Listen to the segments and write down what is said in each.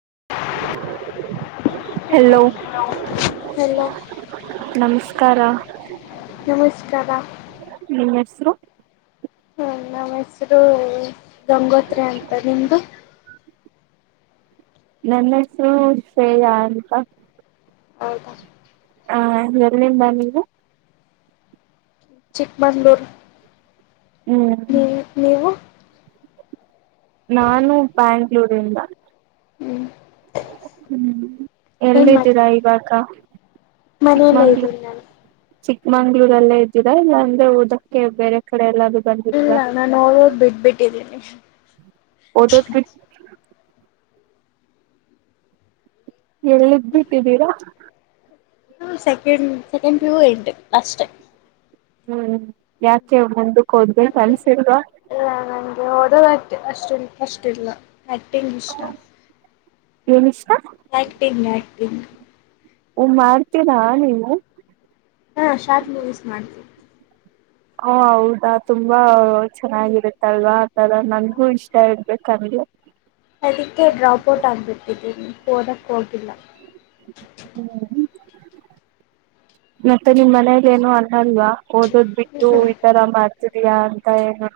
[unintelligible] Hello hello ನಮಸ್ಕಾರ [unintelligible] ನಮಸ್ಕಾರ [unintelligible] ಇಸ್ರೋ ನನ್ನ ಹೆಸರೂ ಗಂಗೋತ್ರಿ ಅಂತ ನಿಮ್ದು ನನ್ನ ಹೆಸರು ಶ್ರೆಯಾ ಅಂತ ಹೌದ [inaudible] ಹಾ ಎಲ್ಲಿಂದ ನೀವು ಚಿಕ್ಮಂಗ್ಳುರ್ ಹ್ಮ್ [inaudible] ನೀವು ನಾನು ಬ್ಯಾಂಗ್ಳೂರಿಂದ [inaudible] ಎಲ್ಲಿದ್ದೀರಾ ಇವಾಗ ಮನೆಲೆ ಇದ್ದೀನಿ ನಾನು ಮಂಗ್ಳೂರಲ್ಲೇ ಇದ್ದಿದೆ [inaudible] ಬೇರೆ ಕಡೆ ಎಲ್ಲ ಇಲ್ಲ ನಾು ನೋಡೋದ್ ಬಿಟ್ಬಿಟ್ಟಿದ್ದೀನಿ ಓದೋದ್ಬಿ ಎಲ್ಲಿಗ್ ಬಿಟ್ಟಿದ್ದೀರಾ ಹ ಸೆಕೆಂಡ್ ಸೆಕೆಂಡ್ [inaudible] ಅಷ್ಟೇ ಹ್ಮ್ ಯಾಕೆ ಬಂದು [unintelligible] ಕಲ್ಸಲ್ವಾ ಓದೋದ ಅಷ್ಟ [unintelligible] ಅಕ್ಟಿಂಗ್ ಇಷ್ಟ ಏನಿಷ್ಟ ಆಕ್ಟಿಂಗ್ ಆಕ್ಟಿಂಗ್ ಓ ಮಾಡ್ತೀರಾ ನೀವು ಹಾಂ ಶಾರ್ಟ್ ಮೂವೀಸ್ ಮಾಡ್ತೀನಿ ಓ ಹೌದಾ ತುಂಬಾ ಚೆನ್ನಾಗಿರುತ್ತಲ್ವಾ [unintelligible] ನನ್ಗೂ ಇಷ್ಟ ಇಡ್ಬೇಕ ಹಂಗೆ ಓದಕ್ಕ ಹೋಗಿಲ್ಲ ಹ್ಮ್ ಮತ್ತೆ ನಿಮ್ ಮನೇೆಯಲ್ಲಿ ಏನು ಅನ್ನಲ್ವಾ ಓದೋದ್ ಹ್ಮ್ ಬಿಟ್ಟು ಈತರ ಮಾಡ್ತಿದಿಯಾ [unintelligible]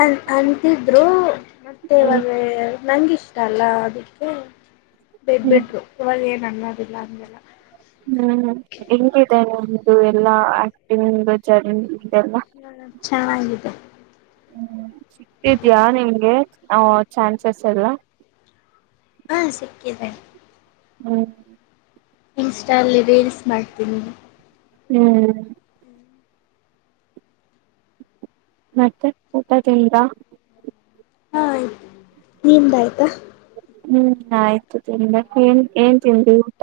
ಅನ್ ಅಂತಿದ್ರು [unintelligible] ಹ್ಮ್ ನಂಗಿಷ್ಟ ಅಲ್ಲ ಅದಕ್ಕೆ ಬೆ ಹ್ಮ್ ಬಿಡ್ರು ಇವಾ [inaudible] [inaudible] ಹಂಗೆಲ್ಲ ಹ್ಮ್ ಹೆಂಗಿದೆ ನಿಮ್ದು ಎಲ್ಲಾ ಆಕ್ಟಿಂಗ್ ದು ಜರ್ನಿ ಹ ಚೆನ್ನಿದ್ದ ಹ್ಮ ಸಿಗ್ತಿದ್ಯಾ ನಿಂ್ಗೆ ಹ ಚಾನ್ಸಸ್ ಎಲ್ಲ ಹಾ ಸಿಕ್ಕಿದೆ ಹ್ಮ ಇನ್ಸ್ಟಲ್ಲಿ ರೀಲ್ಸ್ ಮಾಡ್ತೀನಿ ಹ್ಮ್ ಮತ್ತೆ ಊಟದಿಂದ ಹಾ ಆಯ್ತ ನಿ್ದ ಆಾಯ್ತಾ ಹ್ಮ್ ಆಯ್ತು ತಿ್ರ ಏನ್ ಏನ್ ತಿನ್ಿ ಊಟ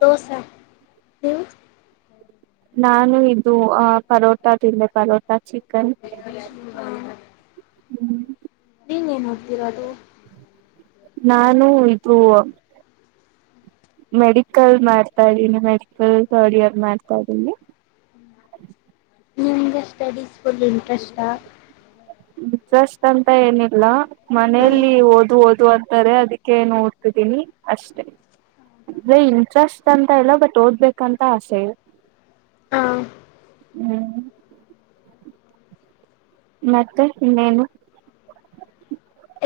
ದೋಸೆ ಹವು ನಾನು ಇದು ಆ ಪರೋಟ ತಿೆ ಪರೋಟಾ ಚಿಕನ್ ಹ್ಮ ಹ್ಮ್ ನೀನ್ ಏನ್ ಮಾಡ್ತೀರಾ ಅದು ನಾನು ಇದು ಮೆಡಿಕಲ್ ಮಾಡ್ತಾ್ದೀನಿ ಮೆಡಿಕಲ್ ರ್ಡ್ ಇಯರ್ ಮಾಡ್ತಲ್ಲಿ ನೀ ಒ ಸ್ಟಡೀಸ್ ಫುಲ್ ಇಂಟ್ರೆಸ್ಾ ಷ್ಟ ಅಂತ ಏನಿಲ್ಲ ಮನಲಿ ಹಾ ಓದ ಓದ ಅ ತಾರೆ ಅದಕ್ಕೆ ನೋಡ್ತಿದ್ದೀನಿ ಅಷ್ಟೇ ಅೆ ಇಂಟ್ರೆಸ್ಟ್ ಂತ ಇಲ್ಲ ಬಟ್ ಓದ್ಬೇಕಂತ ಆಸೆ ಇದೆ ಹ್ಮ್ ಮತ್ತೆ ಇನ್ನೇನು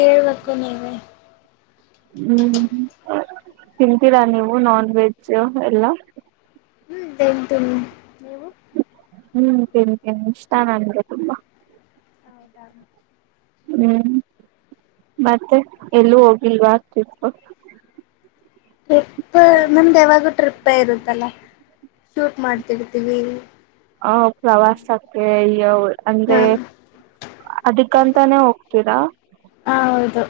ಹೇಳ್ಬೇಕು ನೀವವೆ ಹ್ಮ್ ತಿಂತೀರಾ ನೀವು ನಾನ್ ವೆಜ್ ಎಲ್ಲ ಹ್ಮ್ೇಟು ನೀವು ಹ್ಮ್ ತಿನ್ತೀನಿ ಇಷ್ಟ ನನ್ಗೆ ತುಂಬಾ ಹೌದಾ ಹ್ಮ್ ಮತ್ತೆ ಎಲ್ಲೂ ಹೋಗಿಲ್ವಾ ಆಗ್ತಿತ್ತುತ್ತು ಟ್ರಿಪ್ ಮ್ಯಮ್್ದು ಯಾವಾಗೂ ಟ್ರಿಪ್ಪೇ ಇರುತ್ತಲ್ಲ ಶೂಟ್ ಮಾಡ್ತಿರ್ತೀವಿ ಅ ಪ್ರವಾಸಕ್ಕೆ ಅಂದ್ರೆ ಹಾ ಅದಕ್ಕಂತಾನೇ ಹೋಗ್ತೀರಾ ಹ ಹೌದು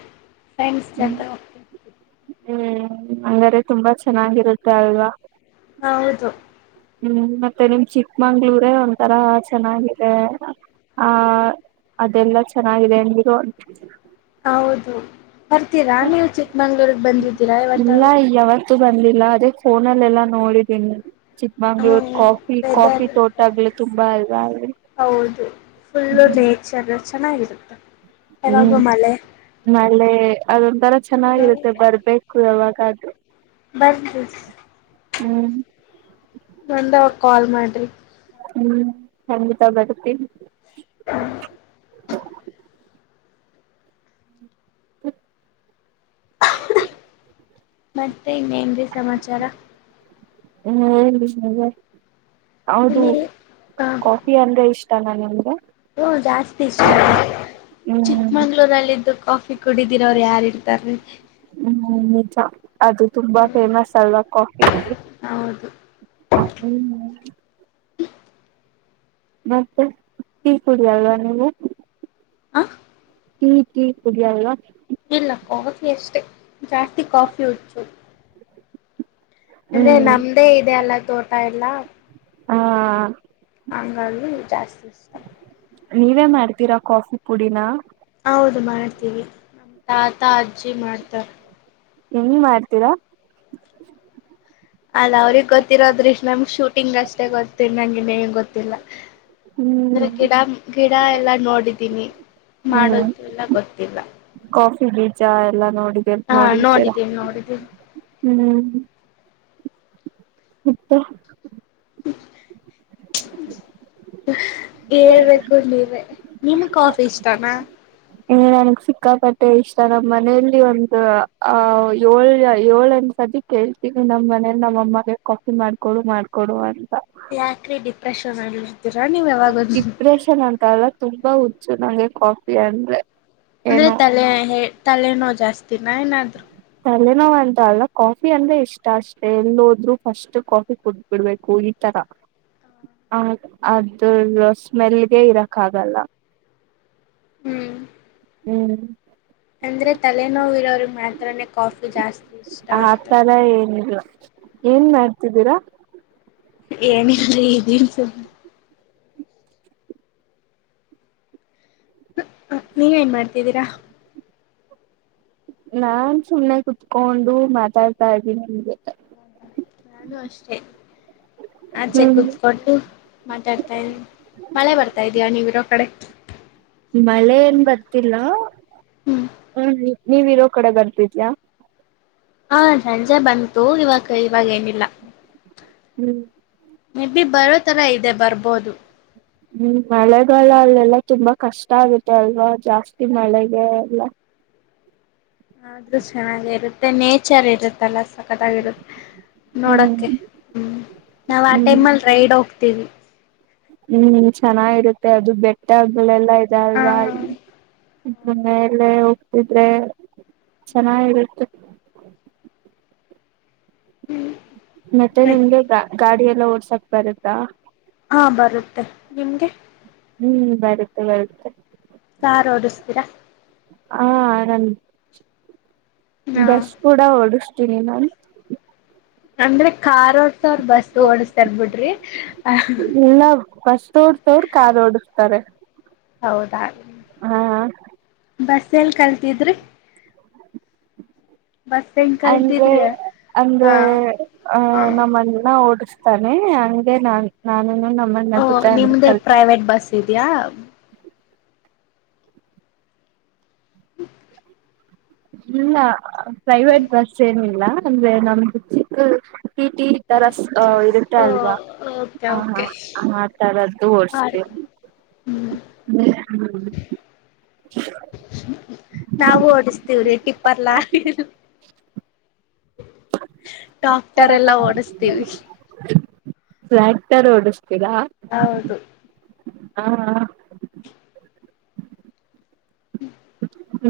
ಫ್ರೆಂಡ್ಸ್ ಜೊತೆ ಹೋಗ್ತೀವಿ ಹ್ಮ ಹ್ಮ್ ಹಂಗಾರೆ ತುಂಬಾ ಚೆನ್ನಾಗಿರುತ್ತೆ ಅಲ್ವಾ ಹೌದು ಹ್ಮ್ ಮತ್ತೆ ನಿಮ್ ಚಿಕ್ಕಮಂಗ್ಳೂರ ಒಂಂತರ ಚೆನ್ನಾಗಿದೆ ಆ ಅದೆಲ್ಲ ಚೆನ್ನಾಗಿದೆ ಅರು ಹೌದು ಬರ್ತೀರಾ ನೀವು ಚಿಕ್ಕಮಂಗ್ಳೂರ್ಗ್ ಬಂದಿದ್ದೀರಾ ಇವತ್ತವು ಬಂದಲಿಲ್ಲ ಅದೇ ಫೋನಲ್ಲ ಎಲ್ಲಾ ನೋಡಿದೀನಿ ಹ ಚಿಕ್ಕಮಂಗ್ಳೂರ್ ಕಾಫಿ ಕಾಫಿ ವೆದರ್ ತೋಟಗ್್ಲ್ಲ ತುಂಬಾ ಅಲ್ವಾ ಹೌದು ಫುಲ್ಲು ಹ್ಮ ನೇಚರ್ ಚೆನ್ನಾಗಿರುತ್ತೆ ಯಾವಾಗೂ ಹ್ಮ್ ಮಳೆ ನಳೆ ಅದೊಥರ ಚೆನ್ನಾಗಿರುತ್ತೆ ಬರ್ಬೇಕು ಯಾವಾಗಾದೆ ಬರ್ರಿ ಹ್ಮ್ ಬಂದಾಗ ಕಾಲ್ ಮಾಡ್ರಿ ಹ್ಮ್ -ಖಂಡಿತ ಬರ್ತ್ತೀ - ಹ್ಮ ಮತ್ತೆ ಇನ್ನೇನ್ಿ ಸಮಾಚಾರ- ಹ್ಮ್- ನೀ ಹೌದು- ಹ್ಞೂ ಕಾಫಿ ಅಂದ್ರೆ ಇಷ್ಟ- ಇಾನ ನಿಮ್ದಗೆ - ಹ ಜಾಸ್ತಿ ಇಷ್ಟ ಹ್ಮ್ ಚಿಕ್ಮಂಗ್ಳೂರಲ್ಲಿದ್ದು ಕಾಫಿ ಕುಡಿದೀರ ಅವ್ರರು ಯಾರ್ ಇರ್ತಾರಿ ಹ್ಮ್- ನಿ ಅದು ತುಂಬಾ ಫೇಮಸ್ ಅಲ್ವಾ ಕಾಫಿ ಹೌದು ಹ್ಮ ಮತ್ತೆ ಟೀ ಕುಡಿಯಲ್ವಾ ನೀವು ಆ ಕ -ಕ ಉುದಿಯಲ್ಲ ಇಲ್ಲ ಕತಿ ಅಷ್ಟೇ ಜಾಸ್ತಿ ಕಾಫಿ ಹಚ್ಚು ಅಂದ್ರೆ ಹ್ಮ್ ನಮ್ದೇ ಇದೆ ಅಲ್ಲ ತೋಟ ಎಲ್ಲ ಹಾ ಆಂಗಗಳು ಜಾಸ್ತಿ ಇಷ್ಟಾರೆ ನೀವೇ ಮಾಡ್ತೀರಾ ಕಾಫಿ ಪುಡಿನ ಹೌದು ಮಾಡ್ತೀವಿ ನಮ್ಮ ತಾತ ಅಜ್ಜಿ ಮಾಡ್ತಾರ ಹೆಂಗ್ ಮಾಡ್ತೀರಾ ಅಲ್ಲ ಅವ್ರಿಗೆ ಗೊತ್ತಿರೋದ್ರಿಷ್ಟ ನಮ್ಗೆ ಇಲ್ಲ ಹ್ಮ್ ಅಂದ್ರೆ ಗಿಡ ಗಿಡ ಎಲ್ಲಾ ನೋಡಿದೀನಿ ಹ್ಮ್ ಮಾಡೋದು ಎಲ್ಲ ಗೊತ್ತಿಲ್ಲ ಚಾ ಎಲ್ಲ ನೋ ಡು ಹಾ ನೋಡಿತೀರ ನೋಡಿದ್ದೀನಿ ನೋಡಿದ್ದೀನಿ ಹ್ಮ್ ಹತ್ತ ಹೇಳ್ಬೇಕು ನೀ್ರ ನಿಮ ಕಾಫಿ ಇಷ್ಟಾನ ಇ ನನ್ಗ್ ಸಿಕ್ಕಾಪಟ್ಟೆ ಇಷ್ಟ ನಮ್ಮ್ ಮನೇಲಿ ಒಂದ ಆ ಏಳ್ ಏಳಂದ್ಸತಿ ಕೇಳ್ತೀಿ ನಮ್ ಮನೇಲಿ ನಮ್ಮ ಅಮ್ಮಗೆ ಕಾಫಿ ಮಾಡ್ಕೊಡು ಮಾಡ್ಕೊಡು ಅಂತ ಯಾಕ್ರಿ ಡಿಪ್ರೆಷನ್ ಅಲ್ಲಿ ಇರ್ತೀರಾ ನೀವ್ ಯಾವಾಗ ಇಪ್ರೆಷನ್ ಉಂಟ ಅಲ್ಲ ತುಂಬಾ ಹುಚ್ಚು ನಂಗೆ ಕಾಫಿ ಅಂದ್ರೆ ಅಂದ್ರೆ ಏನು ತಲೆ ಹ ತಲೆನೋ ಜಾಸ್ತಿ ದಿನ ಏನಾದ್ರು ಇೋ ಅಂತ ಅಲ್ಲ ಕಾಫಿ ಅಂದ್ರೆ ಇಷ್ಟ ಅಷ್ಟೆ ಎಲ್ಲಿೋದ್ರೂ ಫಸ್ಟ್ ಕಾಫಿ ಕುುದಬಿಡ್ಬೇಕು ಈ ತರ ಅದ ಸ್ಮೆಲ್ಗೆ ಇರಕ್ ಆಗಲ್ಲ ಹ್ಮ್ ಹ್ಮ್ [inaudible] ಅಂದ್ರೆ ತಲೆನೋ ಇರೋ ಮಾತ್ರೇ ಕಾಫಿ ಜಾಸ್ತಿ ಇಷ್ಟ ಅಂತೆ ಆತರ ಏನಿಲ್ಲ ಏನ್ ಮಾಡ್ತಿದ್ದೀರಾ ಏನಿಲ್ ಇದೀನ್ ಸುಮ್ ನೀವ್ ನಏನ್ ಮಾಡ್ತಿದ್ದೀರಾ ನಾನ್ ಸುಮ್ನೆ ಕುತ್ಕೊಂಡು ಮಾತಾಡ್ತಾ ಇದ್ದೀನಿ ನಿ [unintelligible] ನಾನು ಅಷ್ಟೆ ಆಚೆ ಹ್ಮ್ ಕೂತ್ಕೊಂಡು ಮಾತಾಡ್ತಾ ಇದೀನಿ ಮಳೆ ಬರ್ತಾ ಇದೀಯ ನೀವ್ ಇರೋ ಕಡೆ ಮಳೆ ಏನ್ ಬರ್ತಿಲ್ಲ ಹ್ಮ್ ಹ ನೀವ್ ಇರೋ ಕಡೆ ಬರ್ತಿದ್ಯಾ ಹಾ ಸಂಜೆ ಬಂತು ಇವಾಗ ಕಡಿಮ್ ಏನಿಲ್ಲ ಹ್ಮ್ ಮೆಬ್ಬಿ ಬರೋತರ ಇದೆ ಬರ್ಬೋದು ಹ್ಮ್ ಮಳೆಗಾಲ ಅಲ್ಲೆಲ್ಲ ತುಂಬಾ ಕಷ್ಟ ಆಗುತ್ತೆ ಅಲ್ವಾ ಜಾಸ್ತಿ ಮಳೆಗೆ ಎಲ್ಲ ಆದ್ರೂ ಚೆನ್ನಾಗೆ ಇರುತ್ ಮತ್ತೆ ನೇಚರ್ ಇರುತ್ತಲ್ಲ ಸಕ್ಕತಾಗೀರ್ ಹ್ಮ್ ನೋಡಕೆ ಹ್ಮ್ ನಾವು ಆ ಹ್ಮ್ ಟೈಮ್ ಅಲ್ಲಿ ರೈಡ್ ಹೋಗ್ತೀವಿ ಹ್ಮ್ ಚೆನ್ನಾಗಿರುತ್ತೆ ಅದು ಬೆಟ್ಟ ಗಳೆಲ್ ದಲ್ ಆ [unintelligible] ಮೇಲೆ ಹೋಗ್ತಿದ್ರೆ ಚೆನ್ನಾಗಿರುತ್ತೆ ಮತ್ತೆ ನಿಮ್ಗೆ ಗಾಡಿ ಎಲ್ಲ ಓಡ್ಸಕ್ ಬರುತಾ ಹಾ ಬರುತ್ತೆ ನಿಮ್ಗೆ ಹ್ಮ್ ಬರುತ್ತೆ ಬರುತ್ತೆ ಕಾರ್ ಓಡಿಸ್ತೀರ ಹಾ ಆರಾಮ ಹಾ ಬಸ್ ಕೂಡ ಓಡ್ಸ್ [unintelligible] ಅಂದ್ರೆ ಕಾರ್ ಒಡ್ಸವರ್ ಅವರು ಬಸ್ ಓಡಸ್ತರ್ ಬಿಡ್ರಿ ಹ ಇಲ್ಲ ಬಸ್ ಓಡ್ಸೋರು ಕಾರ್ ಓಡಿಸ್ತಾರೆ ಹೌದ್ ದಾ ಹಾ ಬಸ್ ಎಲ್ ಕಲ್ತಿದ್ರಿ ಬಸ್ ಹೆಂಗ್ ಅಂದ್ರೆ ಕಲ್ತಿದ್ರಿ ಅಂದ್ರೆ ಹಾ ಅ ಹಾ ನಮ್ಮನ್ನ ಓಡ್ಸ್ ತನೆ ಹಂಗೆ ನಾನ್ ನಾನು ಓ ನಿಮ್ದೇ ಪ್ರೈವೇಟ್ ಬಸ್ ಇದಿಯಾ [inaudible] ಇಲ್ಲ ಪ್ರೈವೇಟ್ ಬಸ್ ಏನಿಲ್ಲ ಅಂದ್ರೆ ನಮ್ದ್ ಚಿಕ್ಕ ಟಿಟಿ ತರ ಇರುತ್ತೆ ಓ ಅಲ್ವಾ ಓಕೆ ಹ ಹ ಓಕೆ ಆ ತರದ್ದು ಓಡ್ಸ್ತ ಹ್ಮ್ ಹ್ಮ [inaudible] ನಾವು ಪ ಉ ರಟಿಪ್ಪರ್ಲ ಟಾಕ್ಟರ್ ಎಲ್ಲಾ ಓಡಿಸ್ತೀವಿ ಕ್ತೋಡಷ್ಟ ಕದ ಹೌದು ಹಾ ಹಾ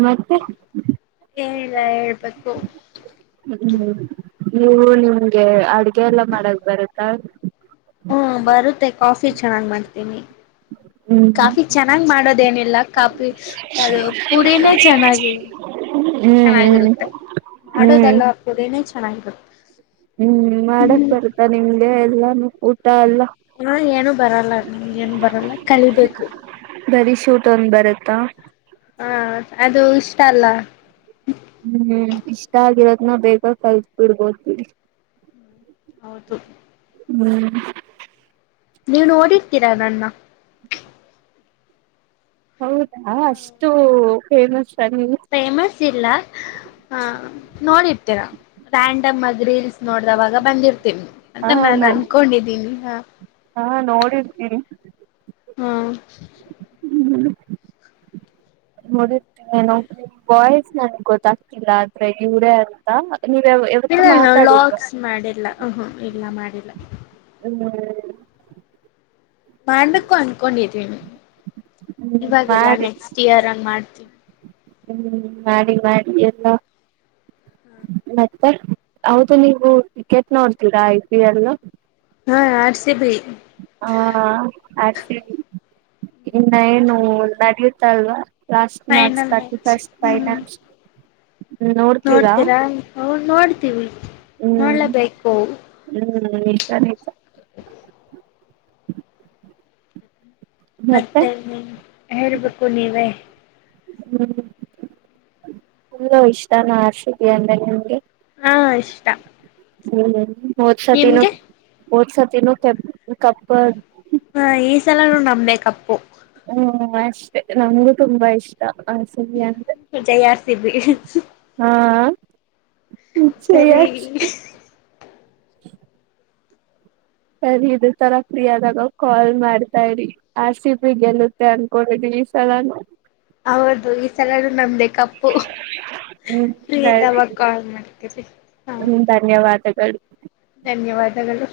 ಮತ್ತೆ ಏನಿಲ್ಲಾ ಹೇಳ್ಬೇಕು ಹ್ಮ ಹ್ಮ್ ನೀವು ನಿಮ್ಗೆ ಅಡ್ಗೆ ಎಲ್ಲ ಮಾಡಕ್ ಬರುತ್ತಾ ಹ್ಮ ಬರುತ್ತೆ ಕಾಫಿ ಚೆನ್ನಾಗ್ ಮಾಡ ತಿನಿ ಹ್ಮ್ ಹ್ಮ್ ಕಾಫಿ ಚೆನ್ನಾಗ್ ಮಾಡೋದೇನಿಲ್ಲ ಕಾಫಿ ಅದು ಪುಡಿನೇ ಚೆನ್ನಾಗಿ ಹ್ಮ್ ಚೆನ್ನಾಗಿರುತ್ತೆ ಹ್ಮ್ ಮಾಡೋದಲ್ಲ ಪುಡಿನೇ ಚೆನ್ನಾಗಿ ಹ್ಮ್ ಮಾಡಕ್ ಬರ್ತ ನಿಮ್ ಇ ಎಲ್ಲಾನು ಊಟ ಎಲ್ಲ ಹಾ ಏನು ಬರಲ್ಲ ನಮ್ ಏನು ಬರಲ್ಲ ಕಲಿಬೇಕು ತ್ತಾ ಹಾ ಅದು ಇಷ್ಟ ಅಲ್ಲ ಹ್ಮ್ ಇಷ್ಟ ಆಗಿರೋದ ನ ಬೇಗ ಕಲ್ತ್ ಬಿಡ್ಬೇಕು ಹೌದು ಹ್ಮ್ ನೀವು ನೋಡಿರ್ತೀರಾ ನನ್ನ ಹೌದಾ ಅಷ್ಟು ಫೇನಸ್ ಫೇಮಸ್ ಇಲ್ಲ ನೋಡಿರ್ತೀರಾ ರ್ಯಾಂಡಮ್ ಆಗ ರೀಲ್ಸ್ ನೋಡ್ದವಾಗ ಬಂದಿರ್ತ ಅಂತ ಹಾ ನೋ ನಾನನ್ ಅನ್ಕೊಂಡಿದ್ದೀನಿ ಹ ಹಾ ನೋಡಿರ್ತೀರಿ ಹ್ಮ ಹ್ಮ ನೋಡಿರ್ತೀನಿ ನ ಬಾಯ್ಸ್ ನನ್ಗ್ ಗೊತ್ತಾಗ್ತಿಲ್ಲ ಅತ್ರ ಇವರೇ ಅಂತ ನೀವ್ ಯಾವ್ ಯಾವತ್ತೂ ಇಲ್ಲ ನಾ ಮಾತಾಡಿಲ್ವಾ. ಲಾಕ್ಸ್ ಮಾಡಿಲ್ಲ ಹ್ಮ ಇಲ್ಲ ಮಾಡಿಲ್ಲ ಹ್ಮ ಮ್ಯಾಂಡಕ್ಕೂ ಅನ್ಕೊಂಡಿರಿಣ ಹ್ಮ್ ಇವಾಗೆಲ್ಲ ಮಾಡಿ ನೆಕ್ಸ್ಟ್ ಇಯರ್ ಹಂಗ್ ಮಾಡ್ತೀವಿ ಹ್ಮ್ ಮಾಡಿ ಮಾಡಿ ಎಲ್ಲಾ ಮತ್ತೆ ಹೌದು ನೀವು ಕ್ರಿಕೆಟ್ ನೋಡ್ತೀರಾ ಐ ಪಿ ಎಲ್ ಹಾ ಆರ್ ಸಿ ಬಿ ಹಾ ಆೇ ಇನ್ನ ಏನು ನಡೆಯುತ್ತ ಅಲ್ವಾ ಲಾಸ್ಟ್ ಮ್ಯಾಚ್ ಫೈನಲ್ ರ್ಟಿ ಫಸ್ಟ್ ಹ್ಮ್ ಫೈನಲ್ ನೋಡ್ತೀರಾ ಹ ನೋಡ್ತೀವಿ ಹ್ಮ್ ನೋಡಲೇಬೇಕು ಹ್ಮ್ ನಿಜ ನಿಜ ಮತ್ತೆ ನೀ ಹೇಳ್ಬೇಕು ನೀವೇ ಹ್ಮ್ ಇಷ್ಟಾನ ಆರ್ಸಿಬಿ ಅಂದ್ರೆ ನಿಮಗೆ ಹಾ ಇಷ್ಟ ಹ್ಮ ಹ್ಮ ಹೋದ ಸತೀನು ನಿಮ್ಗೆ ಹೊದ್ಸತಿನು ಕಬ್ಬು ಕಪ್ ಹ ಈ ಸಲನೂ ನಮ್ಡೇ ಕಪ್ಪು ಹ್ಮ ಅಷ್ಟೆ ನಮಗು ತುಂಬಾ ಇಷ್ಟ ಆರ್ ಸಿ ಬಿ ಅಂದ್ರೆ ಜೈ ಆರ್ಸಿಬಿ ಜೈ ಆರ್ಸಿಬಿ ಸರಿ ಇದೆ ತರ ಫ್ರೀ ಆದಾಗ ಕಾಲ್ ಮಾಡ್ತಾ ಇರಿ ಆರ್ ಸಿ ಬಿಿ ಗೆಲ್ಲತ್ತೆ ಅನ್ಕೊಂಡಿ ಈ ಸಲಾನ ಹೌದು ಈ ಸಲೂ ನಮ್ದ ಕಪ್ಪು ಹ್ಮ್ ಫ್ರೀ ಸರಿ ಇದ್ದವಾಗ ಕಾಲ್ ಮಾಡ್ತೀರಿ ಹ ಹ್ಮ್ [unintelligible] ಧನ್ಯವಾದಗಳು